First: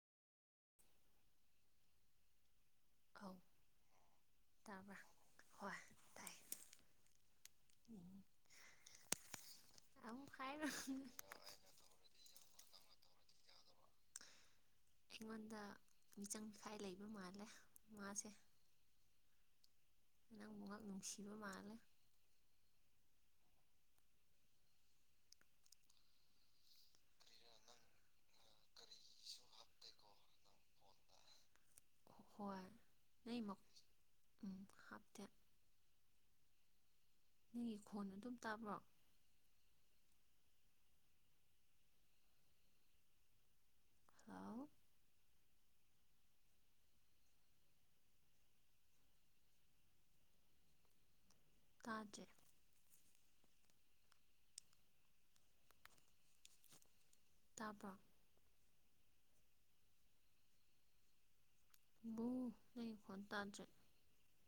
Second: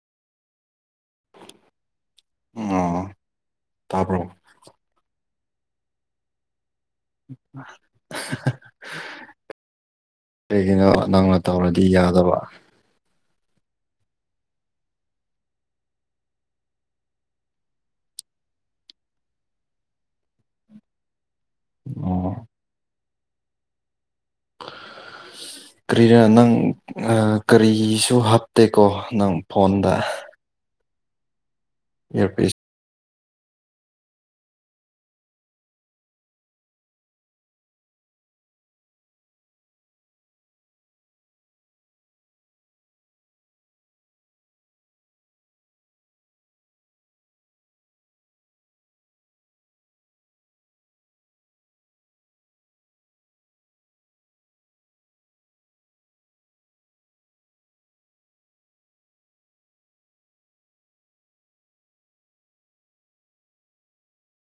ꯑꯣ ꯑꯧ ꯇꯥꯕ꯭ꯔꯣ ꯇꯥꯕ꯭ꯔꯥ ꯍꯣꯏ ꯇꯥꯏ ꯎꯝ ꯑꯃꯨꯛ ꯍꯥꯏꯔꯣ ꯀꯩꯒꯤꯅꯣ ꯅꯪꯅ ꯇꯧꯔꯗꯤ ꯌꯥꯗꯕ ꯑꯩꯉꯣꯟꯗ ꯃꯤꯆꯪ ꯃꯤꯈꯥꯏ ꯂꯩꯕ ꯃꯥꯜꯂꯦ ꯃꯥꯁꯦ ꯅꯪ ꯃꯨꯉꯛ ꯅꯨꯡꯁꯤꯕ ꯃꯥꯂꯦ ꯑꯣ [inaudible] ꯀꯔꯤꯔ ꯅꯪ ꯀꯔꯤꯁꯨ ꯍꯥꯞꯇꯦꯀꯣ ꯅꯪ ꯐꯣꯟꯗ ꯏꯌꯥꯔꯄꯤꯁ ꯍꯣꯏ ꯂꯩꯃꯛ ꯎꯝ ꯍꯥꯞꯇꯦ ꯅꯪꯒꯤ ꯈꯣꯟ ꯑꯗꯨꯝ ꯇꯥꯕ꯭ꯔꯣ? ꯍꯥꯂꯧ ꯇꯥꯗ꯭ꯔꯦ ꯇꯥꯕ꯭ꯔꯣ? ꯕꯨ ꯅꯪꯒꯤ ꯈꯣꯟ ꯇꯥꯗ꯭ꯔꯦ